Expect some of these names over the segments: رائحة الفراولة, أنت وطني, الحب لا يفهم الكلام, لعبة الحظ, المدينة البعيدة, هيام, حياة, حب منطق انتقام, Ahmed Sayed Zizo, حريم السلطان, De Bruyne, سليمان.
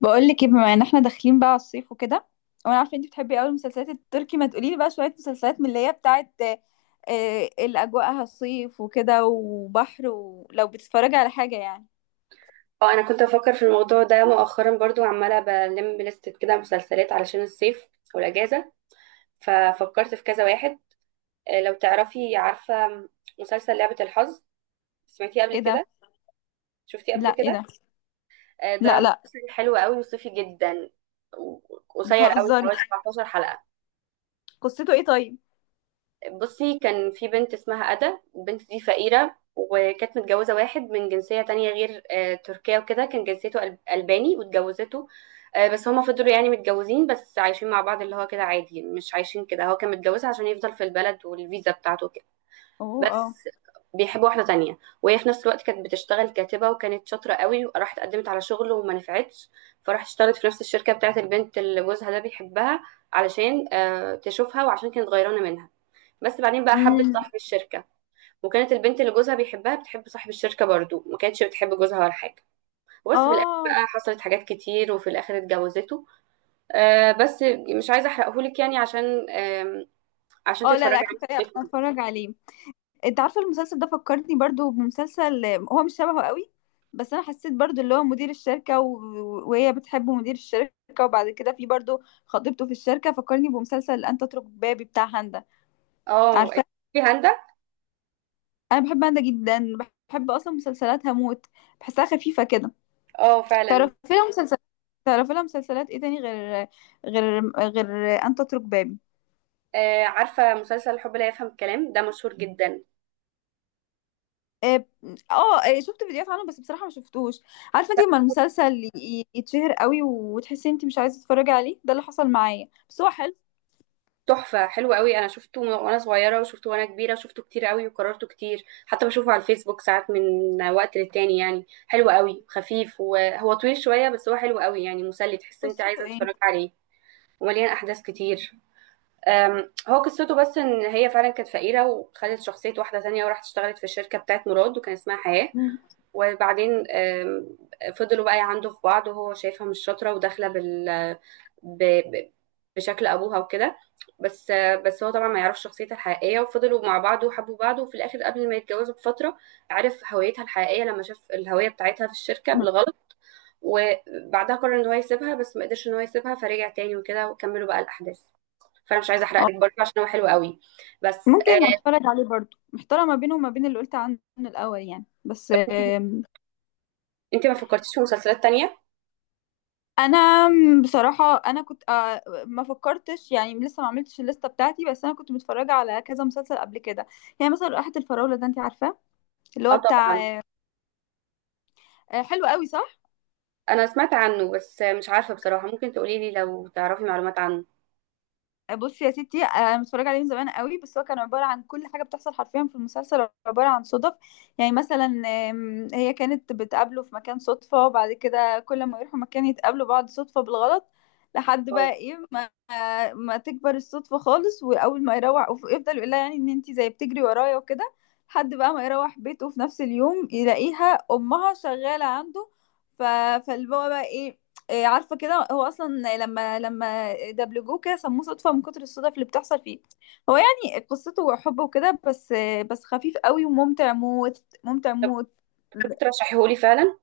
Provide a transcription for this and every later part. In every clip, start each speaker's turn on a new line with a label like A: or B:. A: بقول لك ايه، بما ان احنا داخلين بقى على الصيف وكده. وانا عارفه انت بتحبي قوي المسلسلات التركي، ما تقولي لي بقى شويه مسلسلات من اللي هي بتاعت اللي اجواءها صيف وكده وبحر، ولو بتتفرجي على حاجه يعني.
B: اه، انا كنت بفكر في الموضوع ده مؤخرا برضو، عماله بلم لستة كده مسلسلات علشان الصيف والاجازه. ففكرت في كذا واحد. لو عارفه مسلسل لعبه الحظ؟ سمعتيه قبل
A: ايه ده؟
B: كده؟ شفتيه
A: لا،
B: قبل
A: ايه
B: كده؟
A: ده؟
B: ده
A: لا لا.
B: مسلسل حلو قوي وصيفي جدا و- قصير قوي،
A: بتهزري؟
B: حوالي 17 حلقه.
A: قصته ايه طيب؟
B: بصي، كان في بنت اسمها أدا. البنت دي فقيرة وكانت متجوزة واحد من جنسية تانية غير تركيا وكده. كان جنسيته ألباني واتجوزته. بس هما فضلوا يعني متجوزين، بس عايشين مع بعض اللي هو كده عادي، مش عايشين كده. هو كان متجوزها عشان يفضل في البلد والفيزا بتاعته كده
A: اوه، اه.
B: بس. بيحب واحدة تانية، وهي في نفس الوقت كانت بتشتغل كاتبة وكانت شاطرة قوي وراحت قدمت على شغل وما نفعتش. فراحت اشتغلت في نفس الشركة بتاعت البنت اللي جوزها ده بيحبها، علشان تشوفها، وعشان كانت غيرانة منها. بس بعدين بقى حبت
A: امم.
B: صاحب الشركة، وكانت البنت اللي جوزها بيحبها بتحب صاحب الشركة برضو، ما كانتش بتحب جوزها ولا حاجة. وبس في الآخر
A: اه.
B: بقى حصلت حاجات كتير، وفي الآخر اتجوزته. بس مش عايزة أحرقهولك يعني، عشان
A: اه، لا
B: تتفرجي
A: لا،
B: عليه في
A: كفايه
B: الصيف
A: أنا
B: وكده.
A: اتفرج عليه. انت عارفه المسلسل ده فكرتني برضو بمسلسل، هو مش شبهه قوي، بس انا حسيت برضو اللي هو مدير الشركه وهي بتحب مدير الشركه. وبعد كده في برضو خطيبته في الشركه، فكرني بمسلسل انت اترك بابي بتاع هاندا،
B: اه،
A: عارفه؟
B: في هاندا.
A: انا بحب هاندا جدا، بحب اصلا مسلسلاتها موت. بحسها خفيفه كده.
B: اه، فعلا.
A: تعرفي لها مسلسلات؟ تعرفي لها مسلسلات ايه تاني غير غير غير انت اترك بابي؟
B: عارفة مسلسل الحب لا يفهم الكلام ده مشهور جدا.
A: اه. شفت فيديوهات عنه بس بصراحة ما شفتوش. عارفة انت لما المسلسل يتشهر قوي وتحسي انت مش عايزة تتفرجي عليه؟ ده اللي حصل معايا، بس هو حلو.
B: تحفة، حلو قوي. انا شفته وانا صغيرة وشفته وانا كبيرة، شفته كتير قوي وكررته كتير، حتى بشوفه على الفيسبوك ساعات من وقت للتاني. يعني حلو قوي، خفيف، وهو طويل شوية بس هو حلو قوي، يعني مسلي، تحس انت
A: قصته
B: عايزة
A: ايه؟
B: تتفرج عليه. ومليان احداث كتير. هو قصته بس ان هي فعلا كانت فقيرة وخدت شخصية واحدة تانية وراحت اشتغلت في الشركة بتاعت مراد، وكان اسمها حياة.
A: مم.
B: وبعدين فضلوا بقى يعندوا في بعض، وهو شايفها مش شاطرة وداخلة ب... ب... بشكل أبوها وكده. بس هو طبعا ما يعرفش شخصيتها الحقيقية، وفضلوا مع بعض وحبوا بعض، وفي الآخر قبل ما يتجوزوا بفترة عرف هويتها الحقيقية لما شاف الهوية بتاعتها في الشركة
A: مم.
B: بالغلط. وبعدها قرر ان هو يسيبها، بس ما قدرش ان هو يسيبها فرجع تاني وكده وكملوا بقى الأحداث. فأنا مش عايزة أحرق
A: آه،
B: لك برضه عشان هو حلو قوي بس.
A: ممكن اتفرج عليه برضو، محتارة ما بينه وما بين اللي قلت عنه الاول يعني، بس
B: انت ما فكرتيش في مسلسلات تانية؟
A: انا بصراحة انا كنت ما فكرتش يعني، لسه ما عملتش الليستة بتاعتي، بس انا كنت متفرجة على كذا مسلسل قبل كده. يعني مثلا رائحة الفراولة ده، انت عارفاه؟ اللي
B: اه،
A: هو
B: طبعا.
A: بتاع حلو قوي صح؟
B: انا سمعت عنه بس مش عارفه بصراحه، ممكن تقولي لي لو تعرفي معلومات عنه.
A: بصي يا ستي، انا متفرجه عليه من زمان قوي. بس هو كان عباره عن كل حاجه بتحصل حرفيا في المسلسل عباره عن صدف. يعني مثلا، هي كانت بتقابله في مكان صدفه، وبعد كده كل ما يروحوا مكان يتقابلوا بعض صدفه بالغلط. لحد
B: أو-
A: بقى ايه، ما تكبر الصدفه خالص واول ما يروح يفضل يقول لها يعني ان انتي زي بتجري ورايا وكده. لحد بقى ما يروح بيته في نفس اليوم يلاقيها امها شغاله عنده. ف... فاللي هو بقى ايه، عارفه كده هو اصلا لما دبلجوه كده سموه صدفه من كتر الصدف اللي بتحصل فيه. هو يعني قصته حب وكده بس خفيف قوي وممتع موت ممتع
B: طب
A: موت.
B: كنت ترشحيهولي فعلا.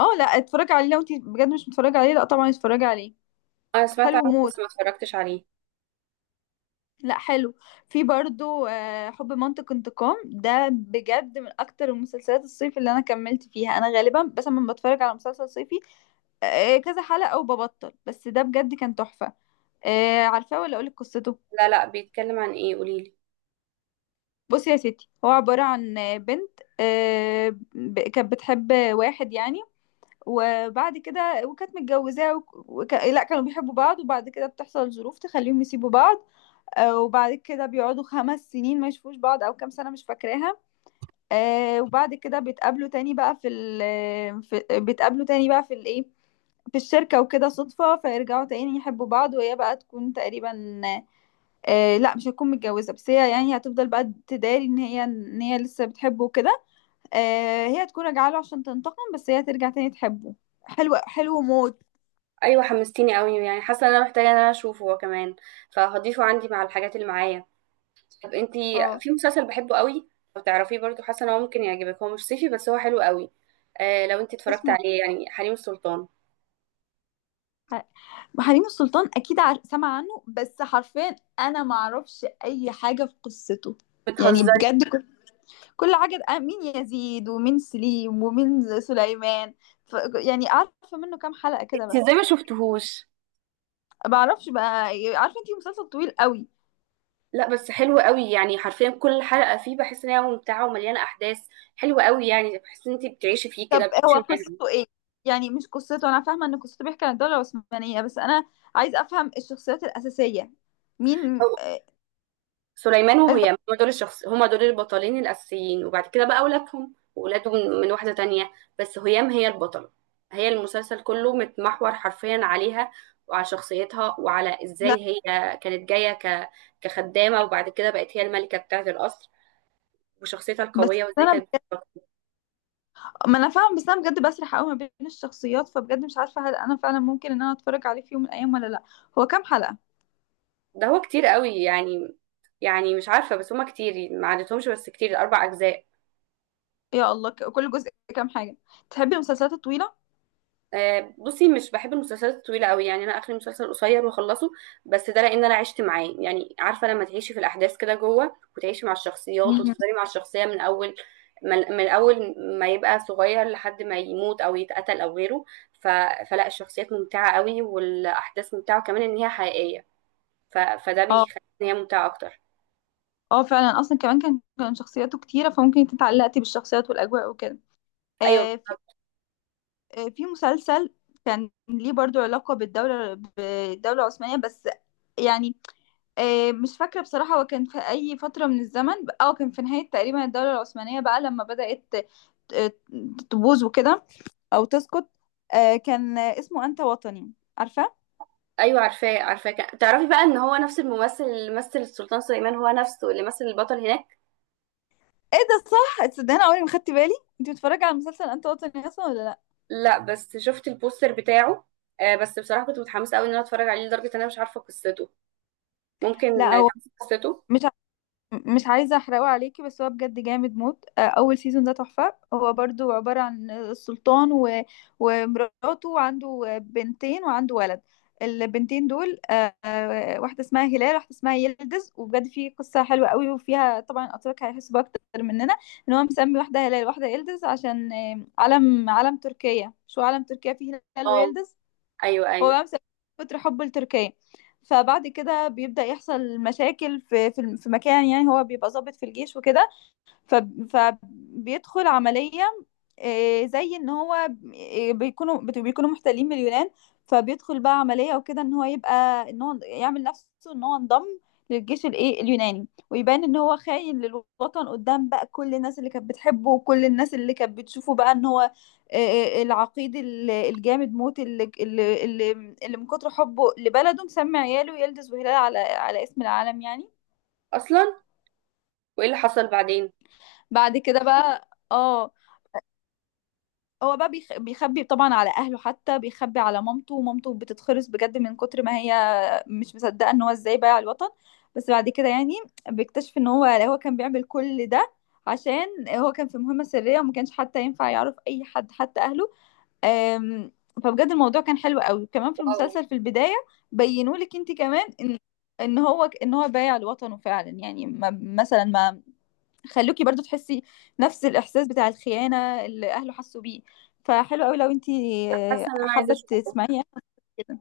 A: اه، لا، اتفرج عليه. لو انت بجد مش متفرج عليه، لا طبعا اتفرج عليه.
B: انا سمعت
A: حلو
B: عنه
A: موت.
B: بس ما اتفرجتش عليه.
A: لا، حلو. في برضو حب منطق انتقام، ده بجد من اكتر المسلسلات الصيف اللي انا كملت فيها. انا غالبا بس لما بتفرج على مسلسل صيفي كذا حلقة وببطل، بس ده بجد كان تحفة. عارفاه ولا اقولك قصته؟
B: لا لا، بيتكلم عن ايه، قولي لي.
A: بصي يا ستي، هو عبارة عن بنت كانت بتحب واحد يعني. وبعد كده وكانت متجوزاه لا، كانوا بيحبوا بعض. وبعد كده بتحصل ظروف تخليهم يسيبوا بعض. وبعد كده بيقعدوا 5 سنين ما يشوفوش بعض، او كام سنة مش فاكراها. وبعد كده بيتقابلوا تاني بقى بيتقابلوا تاني بقى في الايه، في الشركة وكده صدفة. فيرجعوا تاني يحبوا بعض، وهي بقى تكون تقريبا، آه لا، مش هتكون متجوزة، بس هي يعني هتفضل بقى تداري ان هي لسه بتحبه وكده. آه، هي هتكون راجعة له عشان تنتقم، بس هي ترجع تاني تحبه. حلو، حلو موت.
B: ايوه، حمستيني قوي، يعني حاسه ان انا محتاجه ان انا اشوفه هو كمان، فهضيفه عندي مع الحاجات اللي معايا. طب انتي،
A: اه.
B: في مسلسل بحبه قوي، لو تعرفيه برضو حاسه ان هو ممكن يعجبك. هو مش صيفي بس هو حلو قوي. لو انتي اتفرجت
A: اسمه
B: عليه، يعني حريم السلطان.
A: ح- حريم السلطان؟ اكيد سمع عنه، بس حرفيا انا ما اعرفش اي حاجة في قصته. يعني
B: بتهزري؟
A: بجد كل حاجة، مين يزيد ومين سليم ومين سليمان. ف... يعني عارفة منه كام حلقة كده
B: انتي ازاي
A: بس.
B: ما شفتهوش؟
A: ما اعرفش بقى. عارفة انتي، مسلسل طويل قوي.
B: لا بس حلو قوي، يعني حرفيا كل حلقة فيه بحس ان هي ممتعة ومليانة احداث. حلوة قوي، يعني بحس ان انت بتعيشي فيه كده،
A: طب هو
B: بتعيشي معاهم.
A: قصته ايه؟ يعني مش قصته، انا فاهمه ان قصته بيحكي عن الدوله العثمانيه، بس انا عايز افهم الشخصيات الاساسيه. مين؟
B: أو-
A: آه،
B: سليمان وهي، هما دول الشخص، هما دول البطلين الاساسيين. وبعد كده بقى اولادهم واولاده من واحدة تانية. بس هيام هي البطلة، هي المسلسل كله متمحور حرفيا عليها، وعلى شخصيتها، وعلى
A: لا،
B: ازاي هي كانت جاية كخدامة، وبعد كده بقت هي الملكة بتاعة القصر، وشخصيتها
A: بس
B: القوية، وازاي
A: انا
B: كانت.
A: بجد... ما انا فاهمه، بس انا بجد بسرح قوي ما بين الشخصيات. فبجد مش عارفه هل انا فعلا ممكن ان انا اتفرج عليه في يوم من الايام ولا لا. هو كام حلقه؟
B: ده هو كتير قوي يعني، يعني مش عارفة، بس هما كتير ما عدتهمش، بس كتير، أربع أجزاء.
A: يا الله. كل جزء كام حاجه؟ تحبي المسلسلات الطويله؟
B: بصي، مش بحب المسلسلات الطويلة قوي، يعني أنا آخر مسلسل قصير وأخلصه. بس ده لأن أنا عشت معاه، يعني عارفة لما تعيشي في الأحداث كده جوه، وتعيشي مع الشخصيات،
A: مهم.
B: وتفضلي مع الشخصية من أول، من أول ما يبقى صغير لحد ما يموت أو يتقتل أو غيره. ف... فلا الشخصيات ممتعة قوي، والأحداث ممتعة كمان إن هي حقيقية. فده
A: اه،
B: بيخلي إن هي ممتعة أكتر.
A: اه فعلا. اصلا كمان كان شخصياته كتيره، فممكن انت اتعلقتي بالشخصيات والاجواء وكده.
B: أيوة.
A: آه في في مسلسل كان ليه برضو علاقة بالدولة العثمانية، بس يعني، مش فاكرة بصراحة هو كان في أي فترة من الزمن. أو كان في نهاية تقريبا الدولة العثمانية بقى لما بدأت آه، تبوظ وكده، أو تسقط. آه، كان آه، اسمه أنت وطني، عارفة؟
B: ايوه، عارفاه عارفاه. تعرفي بقى ان هو نفس الممثل اللي مثل السلطان سليمان هو نفسه اللي مثل البطل هناك.
A: ايه ده، صح؟ تصدقني، أنا عمري ما خدت بالي. انت بتتفرجي على مسلسل أنت وطني أصلا ولا لأ؟
B: لا، بس شفت البوستر بتاعه. بس بصراحه كنت متحمسه قوي ان انا اتفرج عليه، لدرجه ان انا مش عارفه قصته. ممكن
A: لأ، هو
B: تعرفي قصته؟
A: مش، مش عايزة احرقه عليكي بس هو بجد جامد موت. اول سيزون ده تحفة، هو برضو عبارة عن السلطان ومراته، وعنده بنتين وعنده ولد. البنتين دول واحدة اسمها هلال، واحدة اسمها يلدز. وبجد في قصة حلوة قوي، وفيها طبعا الأتراك هيحسوا بأكتر مننا ان هو مسمي واحدة هلال واحدة يلدز عشان علم تركيا، شو علم تركيا فيه هلال
B: اه.
A: ويلدز.
B: ايوه
A: هو
B: ايوه.
A: بقى مسافر من كتر حبه لتركيا. فبعد كده بيبدأ يحصل مشاكل في مكان، يعني هو بيبقى ضابط في الجيش وكده. فبيدخل عملية، زي ان هو بيكونوا بيكونوا محتلين من اليونان. فبيدخل بقى عملية وكده ان هو يبقى ان هو يعمل نفسه ان هو انضم للجيش الايه اليوناني، ويبان ان هو خاين للوطن قدام بقى كل الناس اللي كانت بتحبه وكل الناس اللي كانت بتشوفه بقى ان هو آه، العقيد الجامد موت اللي من كتر حبه لبلده مسمي عياله يلدز وهلال على اسم العالم يعني.
B: اصلا، وايه اللي حصل بعدين؟
A: بعد كده بقى اه، هو بقى بيخبي طبعا على اهله، حتى بيخبي على مامته. ومامته بتتخرس بجد من كتر ما هي مش مصدقه ان هو ازاي بايع الوطن. بس بعد كده يعني بيكتشف ان هو كان بيعمل كل ده عشان هو كان في مهمه سريه، وما كانش حتى ينفع يعرف اي حد حتى اهله. أم... فبجد الموضوع كان حلو قوي كمان في
B: واو.
A: المسلسل في البدايه. بينوا لك انت كمان ان هو بايع لوطنه فعلا، يعني ما مثلا ما خلوكي برضو تحسي نفس الإحساس بتاع الخيانة اللي أهله حسوا بيه. فحلو قوي لو انتي
B: حاسه ان انا عايزه
A: حابة
B: اشوفه.
A: تسمعيه كده.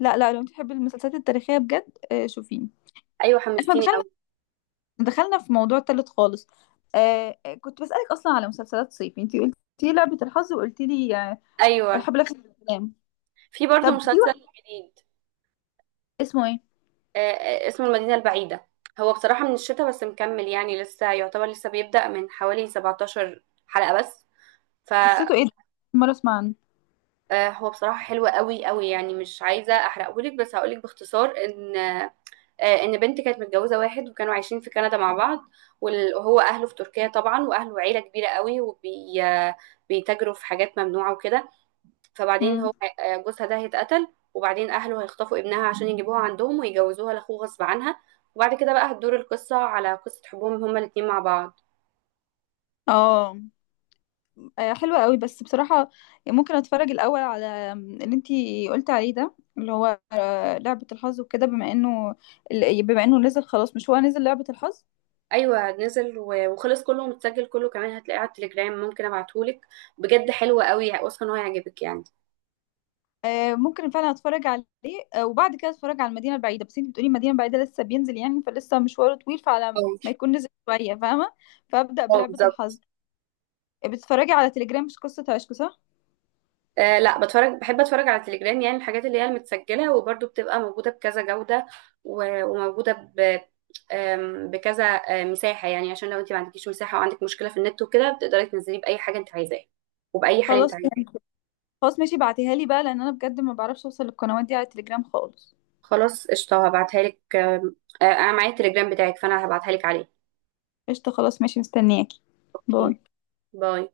A: لا لا، لو انتي بتحبي المسلسلات التاريخية بجد شوفيه.
B: ايوه،
A: احنا
B: حمستيني قوي.
A: دخلنا في موضوع تالت خالص. كنت بسألك أصلا على مسلسلات صيفي، انتي قلتي لعبة الحظ، وقلتي لي
B: ايوه،
A: الحب لفت الكلام.
B: في برضو
A: طب في
B: مسلسل
A: واحد
B: جديد.
A: اسمه ايه؟
B: اسمه المدينه البعيده. هو بصراحه من الشتاء بس مكمل، يعني لسه يعتبر لسه بيبدأ، من حوالي 17 حلقه بس.
A: قصته ايه ده؟ أول مرة اسمع عنه.
B: هو بصراحة حلو قوي قوي، يعني مش عايزة أحرقهولك، بس هقولك باختصار إن بنت كانت متجوزة واحد وكانوا عايشين في كندا مع بعض. وهو أهله في تركيا طبعا، وأهله عيلة كبيرة قوي وبيتاجروا في حاجات ممنوعة وكده. فبعدين
A: مم.
B: هو، جوزها ده هيتقتل، وبعدين أهله هيخطفوا ابنها عشان يجيبوها عندهم ويجوزوها لأخوه غصب عنها. وبعد كده بقى هتدور القصة على قصة حبهم هما الاتنين مع بعض.
A: اه، حلوة قوي بس بصراحة، يعني ممكن اتفرج الاول على اللي انتي قلت عليه، ده اللي هو لعبة الحظ وكده، بما انه نزل خلاص. مش هو نزل لعبة الحظ؟
B: ايوه، نزل وخلص، كله متسجل، كله كمان هتلاقيه على التليجرام، ممكن ابعتهولك. بجد حلو قوي، واثقه ان هو هيعجبك يعني.
A: ممكن فعلا اتفرج عليه. وبعد كده اتفرج على المدينة البعيدة، بس انتي بتقولي المدينة البعيدة لسه بينزل يعني، فلسه مشواره طويل. فعلى
B: أو
A: ما يكون نزل شوية، فاهمة، فابدأ
B: اه،
A: بلعبة الحظ.
B: بالظبط.
A: بتتفرجي على تليجرام مش قصة عشق، صح؟
B: لا، بحب اتفرج على التليجرام، يعني الحاجات اللي هي المتسجله وبرده بتبقى موجوده بكذا جوده، وموجوده ب آم، بكذا مساحه. يعني عشان لو انت ما عندكيش مساحه وعندك مشكله في النت وكده، بتقدري تنزليه باي حاجه انت عايزاها، وباي حال انت
A: خلاص،
B: عايزاه.
A: فهمت. خلاص ماشي، بعتيها لي بقى لان انا بجد ما بعرفش اوصل للقنوات دي على تليجرام خالص.
B: خلاص، قشطه هبعتها لك. آم، آه، انا معايا التليجرام بتاعك، فانا هبعتها لك عليه.
A: قشطة، خلاص ماشي، مستنياكي.
B: اوكي.
A: باي.
B: باي.